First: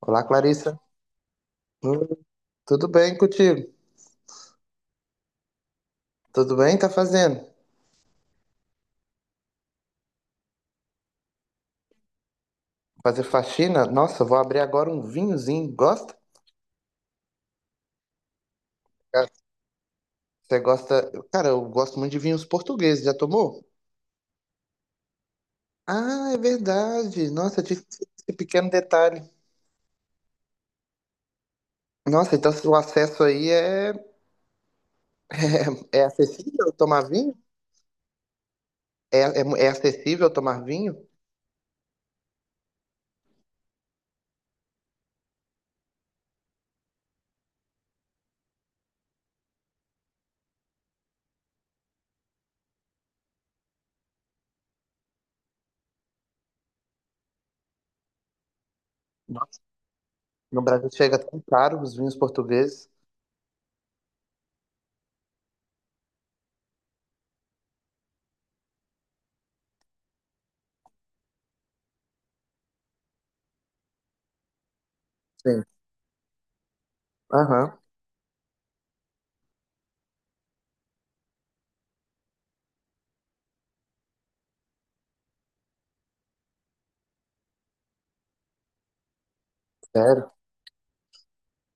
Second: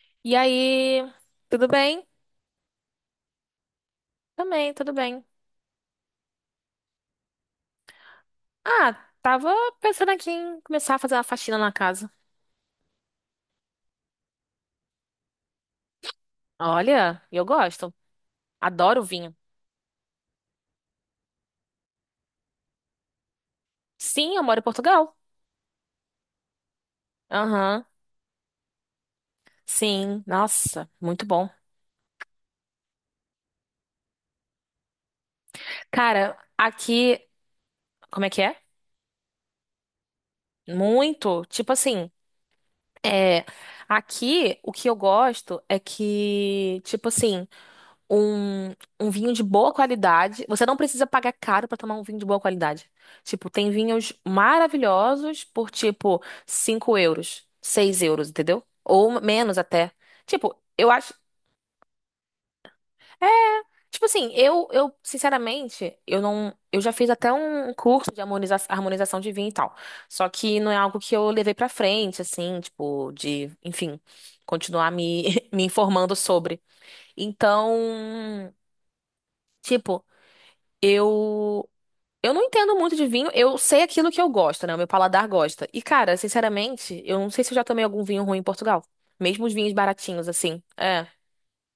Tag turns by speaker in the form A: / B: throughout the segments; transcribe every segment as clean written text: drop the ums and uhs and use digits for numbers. A: Olá,
B: E
A: Clarissa.
B: aí, tudo bem?
A: Hum, tudo bem contigo?
B: Também, tudo bem.
A: Tudo bem? Tá fazendo?
B: Ah, tava pensando aqui em começar a fazer uma faxina na casa.
A: Fazer faxina? Nossa, vou abrir agora um vinhozinho. Gosta?
B: Olha, eu gosto. Adoro
A: Cara,
B: vinho.
A: você gosta? Cara, eu gosto muito de vinhos portugueses. Já tomou?
B: Sim, eu moro em Portugal.
A: Ah, é verdade. Nossa, eu tinha
B: Aham.
A: esquecido esse pequeno detalhe.
B: Sim, nossa, muito bom.
A: Nossa, então se o acesso aí é, é, é
B: Cara,
A: acessível tomar
B: aqui,
A: vinho?
B: como é que é?
A: É, é, é acessível tomar vinho?
B: Muito, tipo assim, é, aqui o que eu gosto é que, tipo assim, um, um vinho de boa qualidade. Você não precisa pagar caro pra tomar um vinho de boa qualidade. Tipo, tem vinhos maravilhosos por, tipo, 5 euros, 6 euros, entendeu? Ou menos
A: Nossa,
B: até. Tipo,
A: no Brasil
B: eu acho.
A: chega tão caro os vinhos portugueses.
B: é, Tipo assim, eu sinceramente, eu não, eu já fiz até um curso de harmonização de vinho e tal. Só que não é algo que eu levei pra frente, assim, tipo, de, enfim, continuar me, me
A: Sim.
B: informando sobre.
A: Aham.
B: Então, tipo, eu Eu não entendo muito de vinho, eu sei aquilo que eu gosto, né? O meu paladar gosta. E, cara, sinceramente, eu não sei se eu já tomei algum vinho ruim em Portugal. Mesmo os vinhos baratinhos,
A: Sério?
B: assim. É.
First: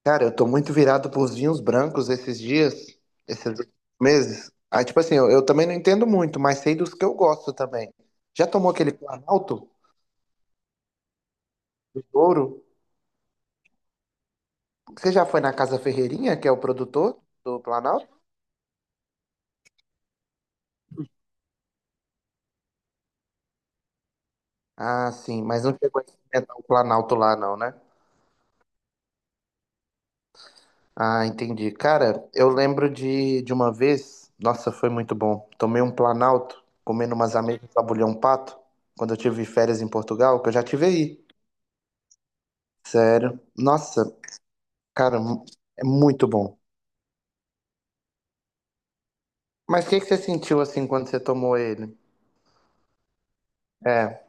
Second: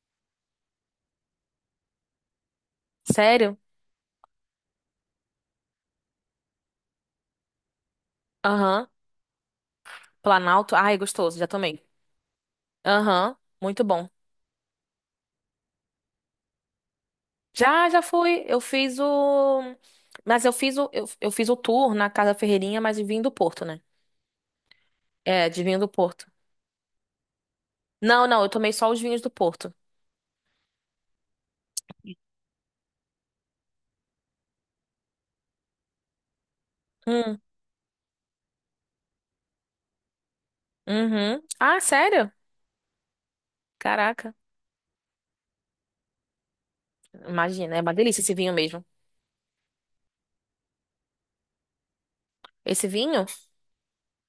A: Cara, eu tô muito virado pros vinhos brancos esses dias, esses
B: Sério?
A: meses. Aí, tipo assim, eu também não entendo muito, mas sei dos que eu gosto também. Já tomou
B: Aham.
A: aquele Planalto
B: Planalto. Ai, gostoso, já tomei.
A: do Douro?
B: Aham. Muito bom.
A: Você já foi na Casa Ferreirinha, que é o produtor do
B: Já
A: Planalto?
B: fui. Eu fiz o. Mas eu fiz o tour na Casa Ferreirinha, mas de vinho do Porto, né?
A: Ah, sim,
B: É, de
A: mas não
B: vinho do
A: chegou a
B: Porto.
A: experimentar o Planalto lá, não, né?
B: Não, não, eu tomei só os vinhos do Porto.
A: Ah, entendi. Cara, eu lembro de uma vez, nossa, foi muito bom. Tomei um Planalto, comendo umas
B: Hum,
A: ameixas de abulhão pato, quando eu tive férias em Portugal, que eu já tive aí.
B: uhum. Ah, sério?
A: Sério. Nossa,
B: Caraca.
A: cara, é muito bom.
B: Imagina, é uma delícia esse vinho mesmo.
A: Mas o que que você sentiu assim quando você tomou ele?
B: Esse vinho?
A: É.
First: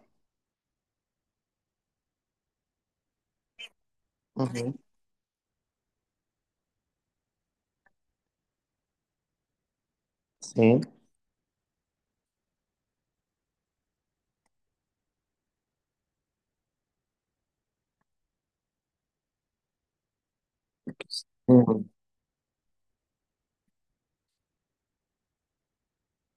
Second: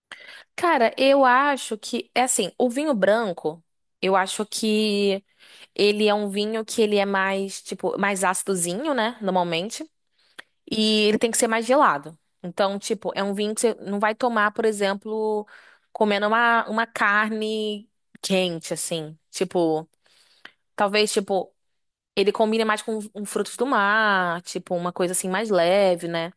B: Cara, eu acho que é assim, o vinho branco, eu acho
A: Uhum.
B: que ele é um vinho que ele é mais, tipo, mais ácidozinho, né, normalmente,
A: Sim.
B: e ele tem que ser mais gelado. Então, tipo, é um vinho que você não vai tomar, por exemplo, comendo uma carne quente, assim. Tipo, talvez, tipo,
A: Uhum.
B: ele combine mais com um frutos do mar, tipo, uma coisa assim mais leve, né?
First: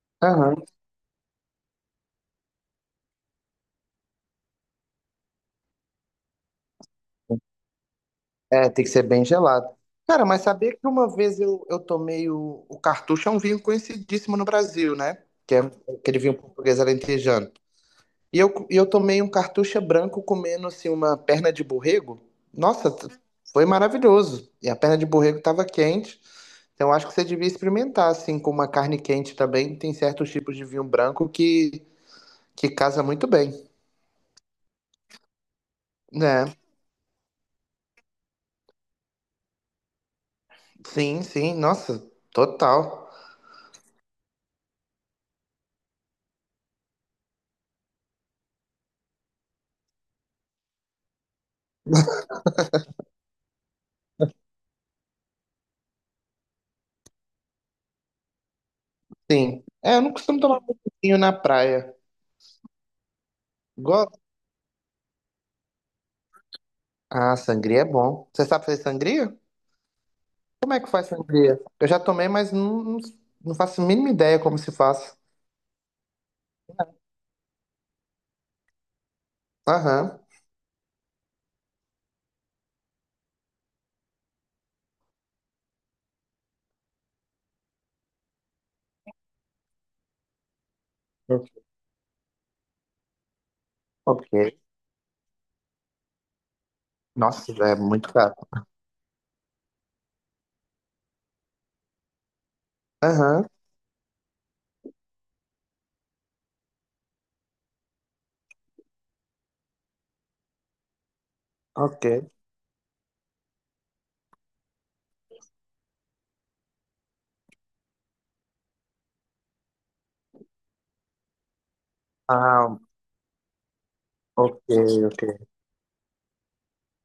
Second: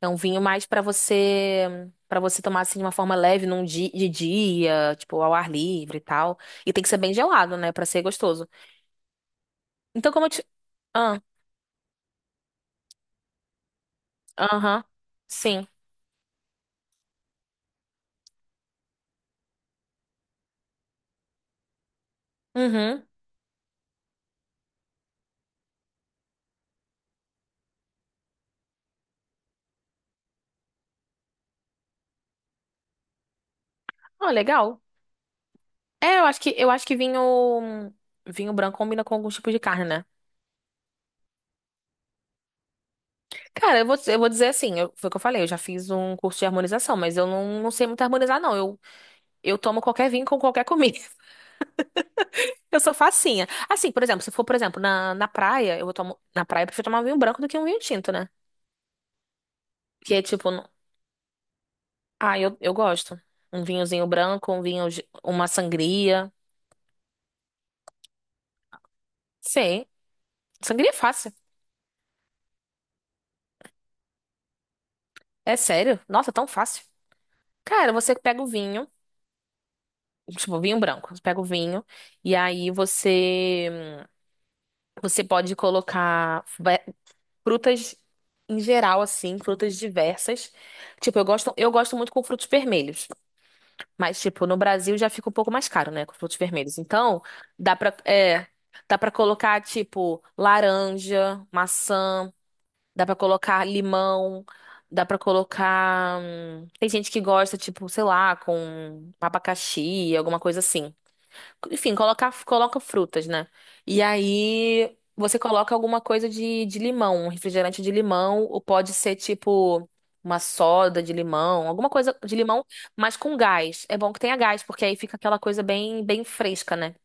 B: É um vinho
A: Aham.
B: mais pra você para você tomar assim de uma forma leve num dia, de dia, tipo ao ar livre e tal. E tem que ser bem gelado, né, pra ser gostoso.
A: É, tem que ser bem gelado.
B: Então como
A: Cara,
B: eu
A: mas
B: te.
A: sabia que uma
B: Ah,
A: vez eu tomei o cartucho, é um vinho conhecidíssimo no
B: aham.
A: Brasil, né? Que é
B: Sim.
A: aquele vinho português alentejano. E eu tomei um cartucha branco comendo assim uma perna de borrego. Nossa,
B: Uhum.
A: foi maravilhoso. E a perna de borrego estava quente. Então acho que você devia experimentar assim com uma carne quente também. Tem certos tipos de vinho branco que casa muito bem,
B: Ah, legal. É, eu acho
A: né?
B: que eu acho que vinho branco combina com alguns tipos de carne, né?
A: Sim, sim. Nossa, total.
B: Cara, eu vou dizer assim, eu- foi o que eu falei, eu já fiz um curso de harmonização, mas eu não sei muito harmonizar, não. Eu tomo qualquer vinho com qualquer comida. Eu sou facinha. Assim, por exemplo, se for, por exemplo, na praia, eu vou tomar. Na praia, eu prefiro tomar um vinho branco do que um vinho tinto, né?
A: Sim. É, eu não
B: Que é
A: costumo
B: tipo.
A: tomar
B: Não-
A: muito vinho na praia.
B: Ah, eu gosto. Um vinhozinho
A: Gosto.
B: branco, um vinho. De- Uma sangria.
A: Ah, sangria é bom. Você sabe fazer sangria?
B: Sim.
A: Como é que
B: Sangria é
A: faz
B: fácil.
A: sangria? Eu já tomei, mas não, não faço a mínima ideia como se faz.
B: É sério. Nossa, tão fácil. Cara, você pega o vinho.
A: Aham.
B: Tipo, vinho branco. Você pega o vinho. E aí você. Você pode colocar ve- frutas em geral, assim, frutas diversas. Tipo, eu gosto muito com frutos vermelhos. Mas,
A: Ok.
B: tipo, no Brasil já fica um pouco mais caro, né? Com frutos vermelhos. Então,
A: Nossa,
B: dá
A: é
B: pra,
A: muito caro.
B: é, dá pra colocar, tipo, laranja, maçã, dá pra
A: Aham,
B: colocar limão, dá pra colocar. Tem gente que gosta, tipo, sei lá, com abacaxi, alguma coisa assim. Enfim,
A: ok.
B: coloca, coloca frutas, né? E aí você coloca alguma coisa de limão, um refrigerante de limão, ou pode ser tipo uma soda de limão, alguma coisa de limão,
A: Ah,
B: mas com gás. É bom que tenha
A: ok,
B: gás, porque aí fica
A: ok.
B: aquela coisa bem, bem fresca, né?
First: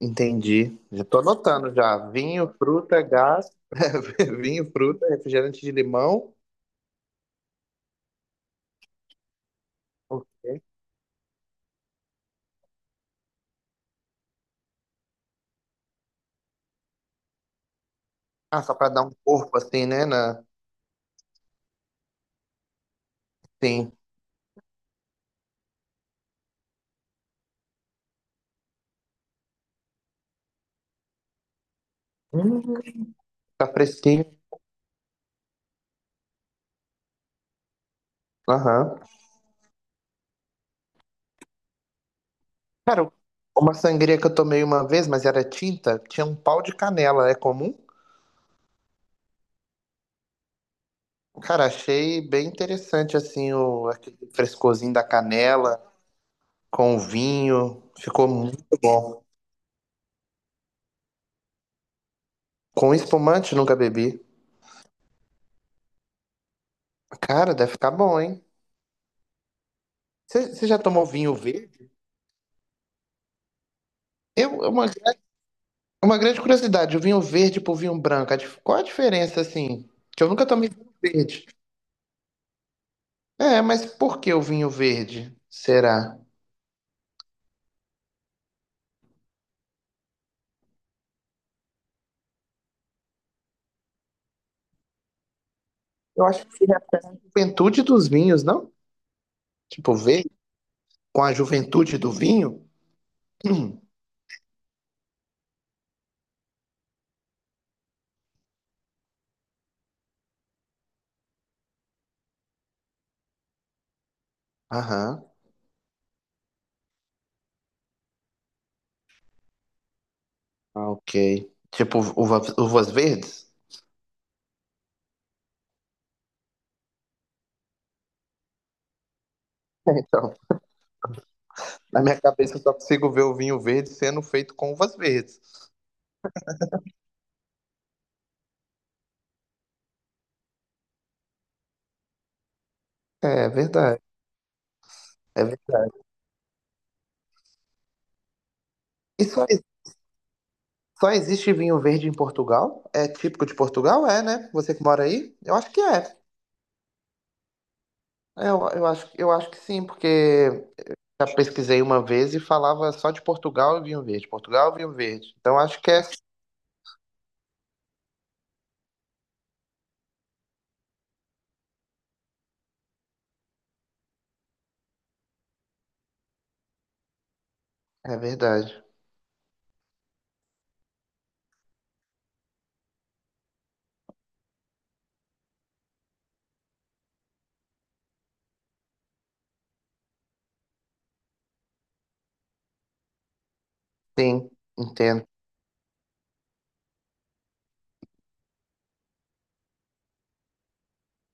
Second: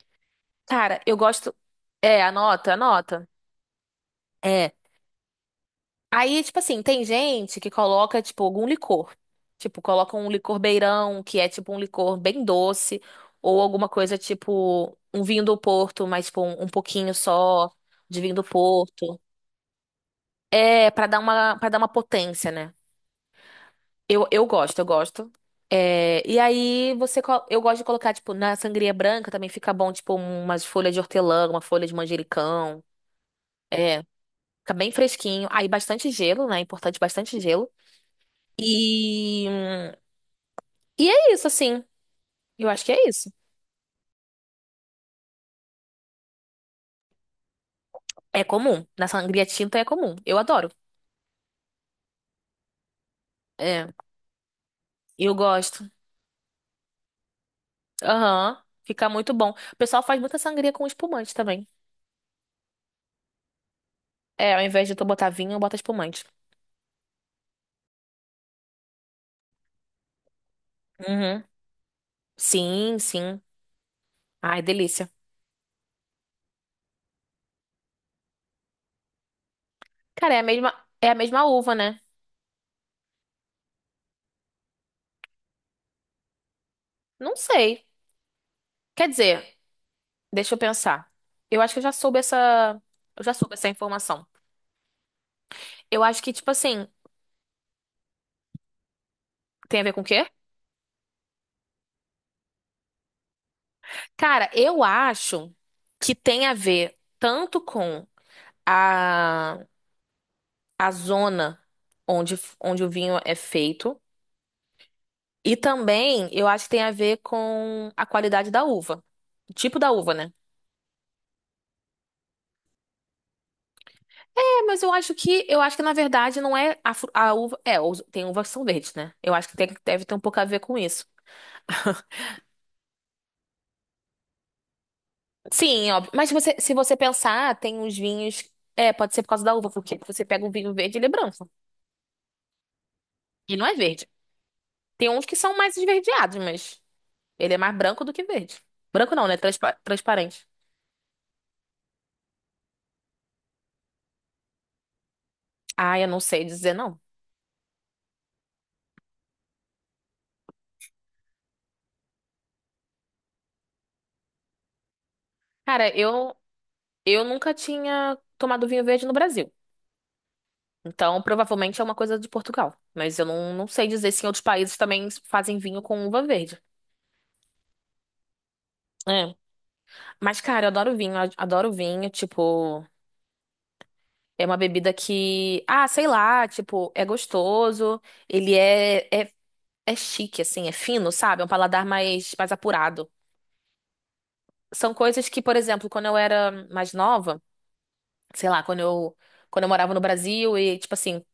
A: Entendi.
B: Cara,
A: Já
B: eu
A: tô
B: gosto.
A: anotando já.
B: É,
A: Vinho,
B: anota,
A: fruta,
B: anota.
A: gás. Vinho,
B: É.
A: fruta, refrigerante de limão.
B: Aí, tipo assim, tem gente que coloca, tipo, algum licor. Tipo, coloca um licor
A: Ok.
B: beirão, que é tipo um licor bem doce, ou alguma coisa tipo um vinho do Porto, mas tipo um pouquinho só de vinho do
A: Ah, só pra dar um
B: Porto.
A: corpo assim, né? Na...
B: É, para dar uma potência, né?
A: Sim.
B: Eu gosto, eu gosto. É, e aí você, co- eu gosto de colocar, tipo, na sangria branca também fica bom, tipo, umas folhas de hortelã, uma folha de
A: Hum,
B: manjericão.
A: tá
B: É,
A: fresquinho.
B: fica bem fresquinho. Aí bastante gelo, né? É importante bastante gelo.
A: Aham.
B: E hum, E é isso, assim. Eu acho que é
A: Cara,
B: isso.
A: uma sangria que eu tomei uma vez, mas era tinta, tinha um pau de canela. É comum?
B: É comum. Na sangria tinta é comum. Eu adoro.
A: Cara, achei bem interessante assim
B: É,
A: o aquele frescorzinho da
B: eu
A: canela
B: gosto.
A: com vinho. Ficou
B: Aham.
A: muito
B: Fica
A: bom.
B: muito bom. O pessoal faz muita sangria com espumante também.
A: Com espumante nunca bebi.
B: É, ao invés de tu botar vinho, eu boto espumante.
A: Cara, deve ficar bom, hein? Você já tomou vinho
B: Uhum.
A: verde?
B: Sim, sim. Ai,
A: Eu, é uma,
B: delícia.
A: é uma grande curiosidade, o vinho verde pro vinho branco, a qual a diferença, assim? Que eu
B: Cara, é a
A: nunca tomei
B: mesma,
A: vinho
B: é a mesma
A: verde.
B: uva, né?
A: É, mas por que o vinho verde? Será?
B: Não sei. Quer dizer, deixa eu pensar. Eu acho que eu já soube essa informação. Eu acho
A: Eu
B: que,
A: acho
B: tipo
A: que se
B: assim,
A: refere à juventude dos vinhos, não?
B: tem a ver
A: Tipo,
B: com o quê?
A: verde com a juventude do vinho? Hum,
B: Cara, eu acho que tem a ver tanto com a, a zona onde o vinho é feito.
A: aham,
B: E também eu acho que tem a ver com a qualidade da uva. O tipo da uva, né?
A: ah, ok. Tipo, uvas verdes?
B: É, mas eu acho que na verdade não é a, fru- a uva. É, os- tem uvas que são verdes, né? Eu acho que tem- deve ter um pouco a ver com isso.
A: Na minha cabeça eu só consigo ver o vinho verde sendo feito com uvas verdes.
B: Sim, óbvio. Mas você, se você pensar, tem uns vinhos. É, pode ser por causa da uva, porque você pega um vinho verde, ele é branco.
A: É
B: E não é
A: verdade.
B: verde. Tem uns que
A: É
B: são mais
A: verdade.
B: esverdeados, mas ele é mais branco do que verde. Branco
A: E
B: não, né?
A: só,
B: Transpa- transparente.
A: só existe vinho verde em Portugal? É típico de Portugal? É, né? Você que mora aí? Eu acho que
B: Ah, eu
A: é.
B: não sei dizer não.
A: Eu, eu acho que sim, porque já pesquisei uma vez e falava só de Portugal e vinho verde. Portugal e vinho verde. Então acho
B: Cara,
A: que é.
B: eu nunca tinha tomado vinho verde no Brasil. Então, provavelmente é uma coisa de Portugal. Mas eu não sei dizer se em outros países também fazem vinho com uva verde.
A: É verdade.
B: É. Mas, cara, eu adoro vinho, adoro vinho, tipo, é uma bebida que, ah, sei lá, tipo, é gostoso, ele é chique, assim, é fino, sabe? É um paladar mais, mais apurado.
A: Sim,
B: São
A: entendo.
B: coisas que, por exemplo, quando eu era mais nova, sei lá, quando eu morava no Brasil e, tipo assim,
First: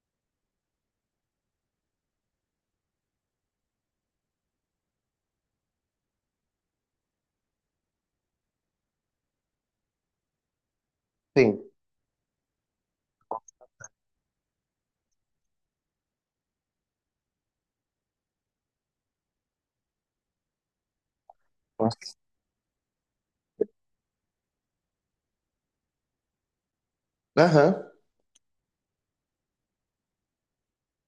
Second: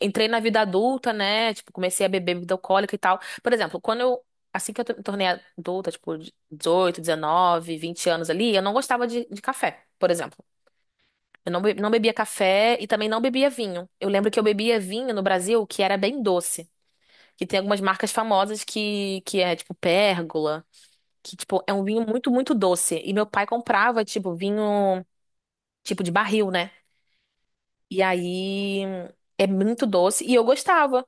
B: entrei na vida adulta, né? Tipo, comecei a beber bebida alcoólica e tal. Por exemplo, assim que eu me tornei adulta, tipo, 18, 19, 20 anos ali, eu não gostava de café, por exemplo. Eu não,
A: Sim.
B: be- não bebia café e também não bebia vinho. Eu lembro que eu bebia vinho no Brasil que era bem doce. Que tem algumas marcas famosas que é, tipo, Pérgola. Que, tipo, é um vinho muito, muito doce. E meu pai comprava, tipo, vinho, tipo, de barril, né?
A: Aham.
B: E aí é muito doce. E eu gostava.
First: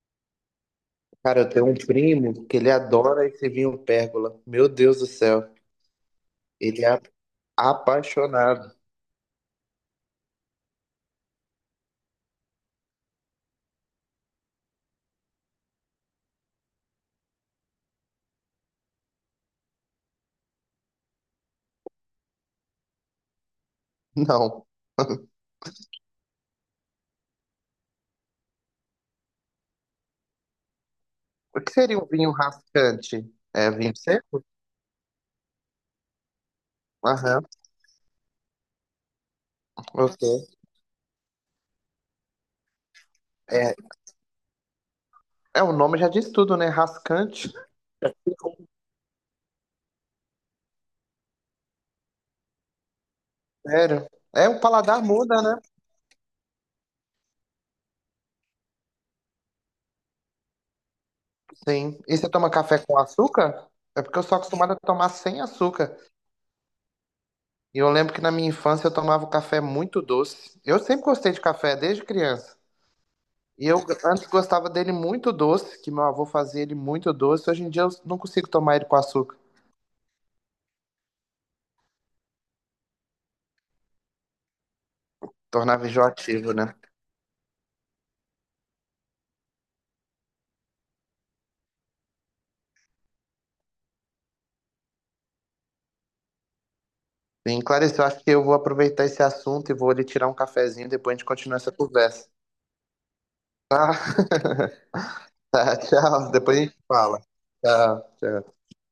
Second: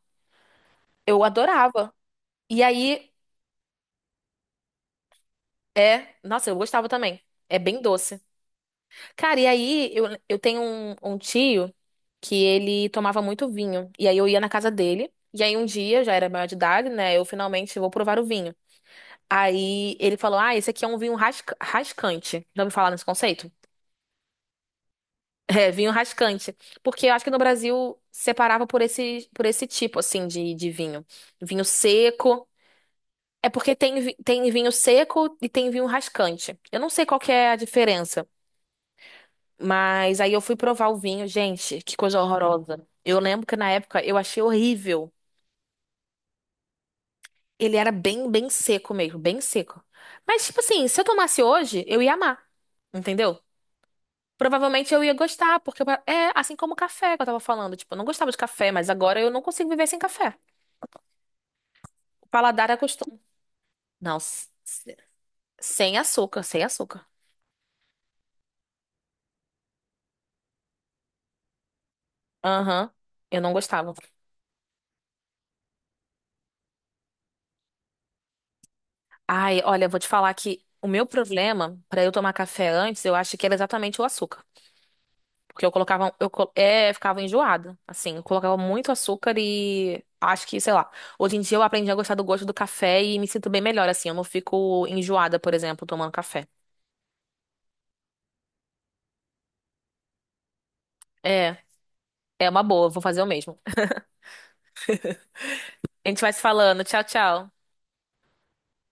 B: Eu
A: Cara, eu tenho um
B: adorava.
A: primo que
B: E
A: ele
B: aí
A: adora esse vinho pérgola. Meu Deus do céu.
B: é. Nossa, eu
A: Ele
B: gostava
A: é
B: também. É bem doce.
A: apaixonado.
B: Cara, e aí eu tenho um tio que ele tomava muito vinho. E aí eu ia na casa dele. E aí um dia, eu já era maior de idade, né? Eu finalmente vou provar o vinho. Aí ele falou: Ah, esse aqui é um vinho rascante. Já ouviu falar nesse conceito?
A: Não.
B: É, vinho rascante. Porque eu acho que no Brasil separava por esse tipo, assim, de vinho.
A: O
B: Vinho
A: que seria um vinho
B: seco.
A: rascante?
B: É
A: É
B: porque
A: vinho
B: tem, vi-
A: seco?
B: tem vinho seco e tem vinho rascante. Eu não sei qual que
A: Aham,
B: é a diferença, mas
A: ok.
B: aí eu fui provar o vinho, gente, que coisa horrorosa. Eu lembro que na
A: É,
B: época eu achei horrível.
A: é, o nome já diz tudo, né? Rascante.
B: Ele era bem, bem seco mesmo, bem seco. Mas, tipo assim, se eu tomasse hoje, eu ia amar, entendeu?
A: Sério. É, o
B: Provavelmente eu
A: paladar
B: ia
A: muda,
B: gostar,
A: né?
B: porque eu- é assim como o café que eu tava falando. Tipo, eu não gostava de café, mas agora eu não consigo viver sem café.
A: Sim. E
B: O
A: você toma
B: paladar
A: café com
B: acostuma.
A: açúcar? É
B: Não,
A: porque eu sou acostumado a tomar sem
B: sem
A: açúcar.
B: açúcar, sem açúcar.
A: E eu lembro que na minha infância eu tomava o café muito doce. Eu sempre gostei de café, desde criança.
B: Aham, eu não
A: E eu
B: gostava.
A: antes gostava dele muito doce, que meu avô fazia ele muito doce. Hoje em dia eu não consigo tomar ele com açúcar.
B: Ai, olha, eu vou te falar que o meu problema pra eu tomar café antes, eu acho que era exatamente o açúcar. Porque eu
A: Tornava
B: colocava, eu co-
A: enjoativo, né?
B: é, ficava enjoada, assim, eu colocava muito açúcar e acho que, sei lá, hoje em dia eu aprendi a gostar do gosto do café e me sinto bem melhor, assim, eu não fico enjoada, por exemplo, tomando café.
A: Sim, Clarice, eu acho que eu vou aproveitar esse assunto e vou ali tirar um cafezinho, depois a gente
B: É,
A: continua essa conversa.
B: é uma boa, vou fazer o mesmo.
A: Tá? Tá,
B: A gente
A: tchau.
B: vai se
A: Depois a gente
B: falando, tchau,
A: fala.
B: tchau.
A: Tchau, tchau.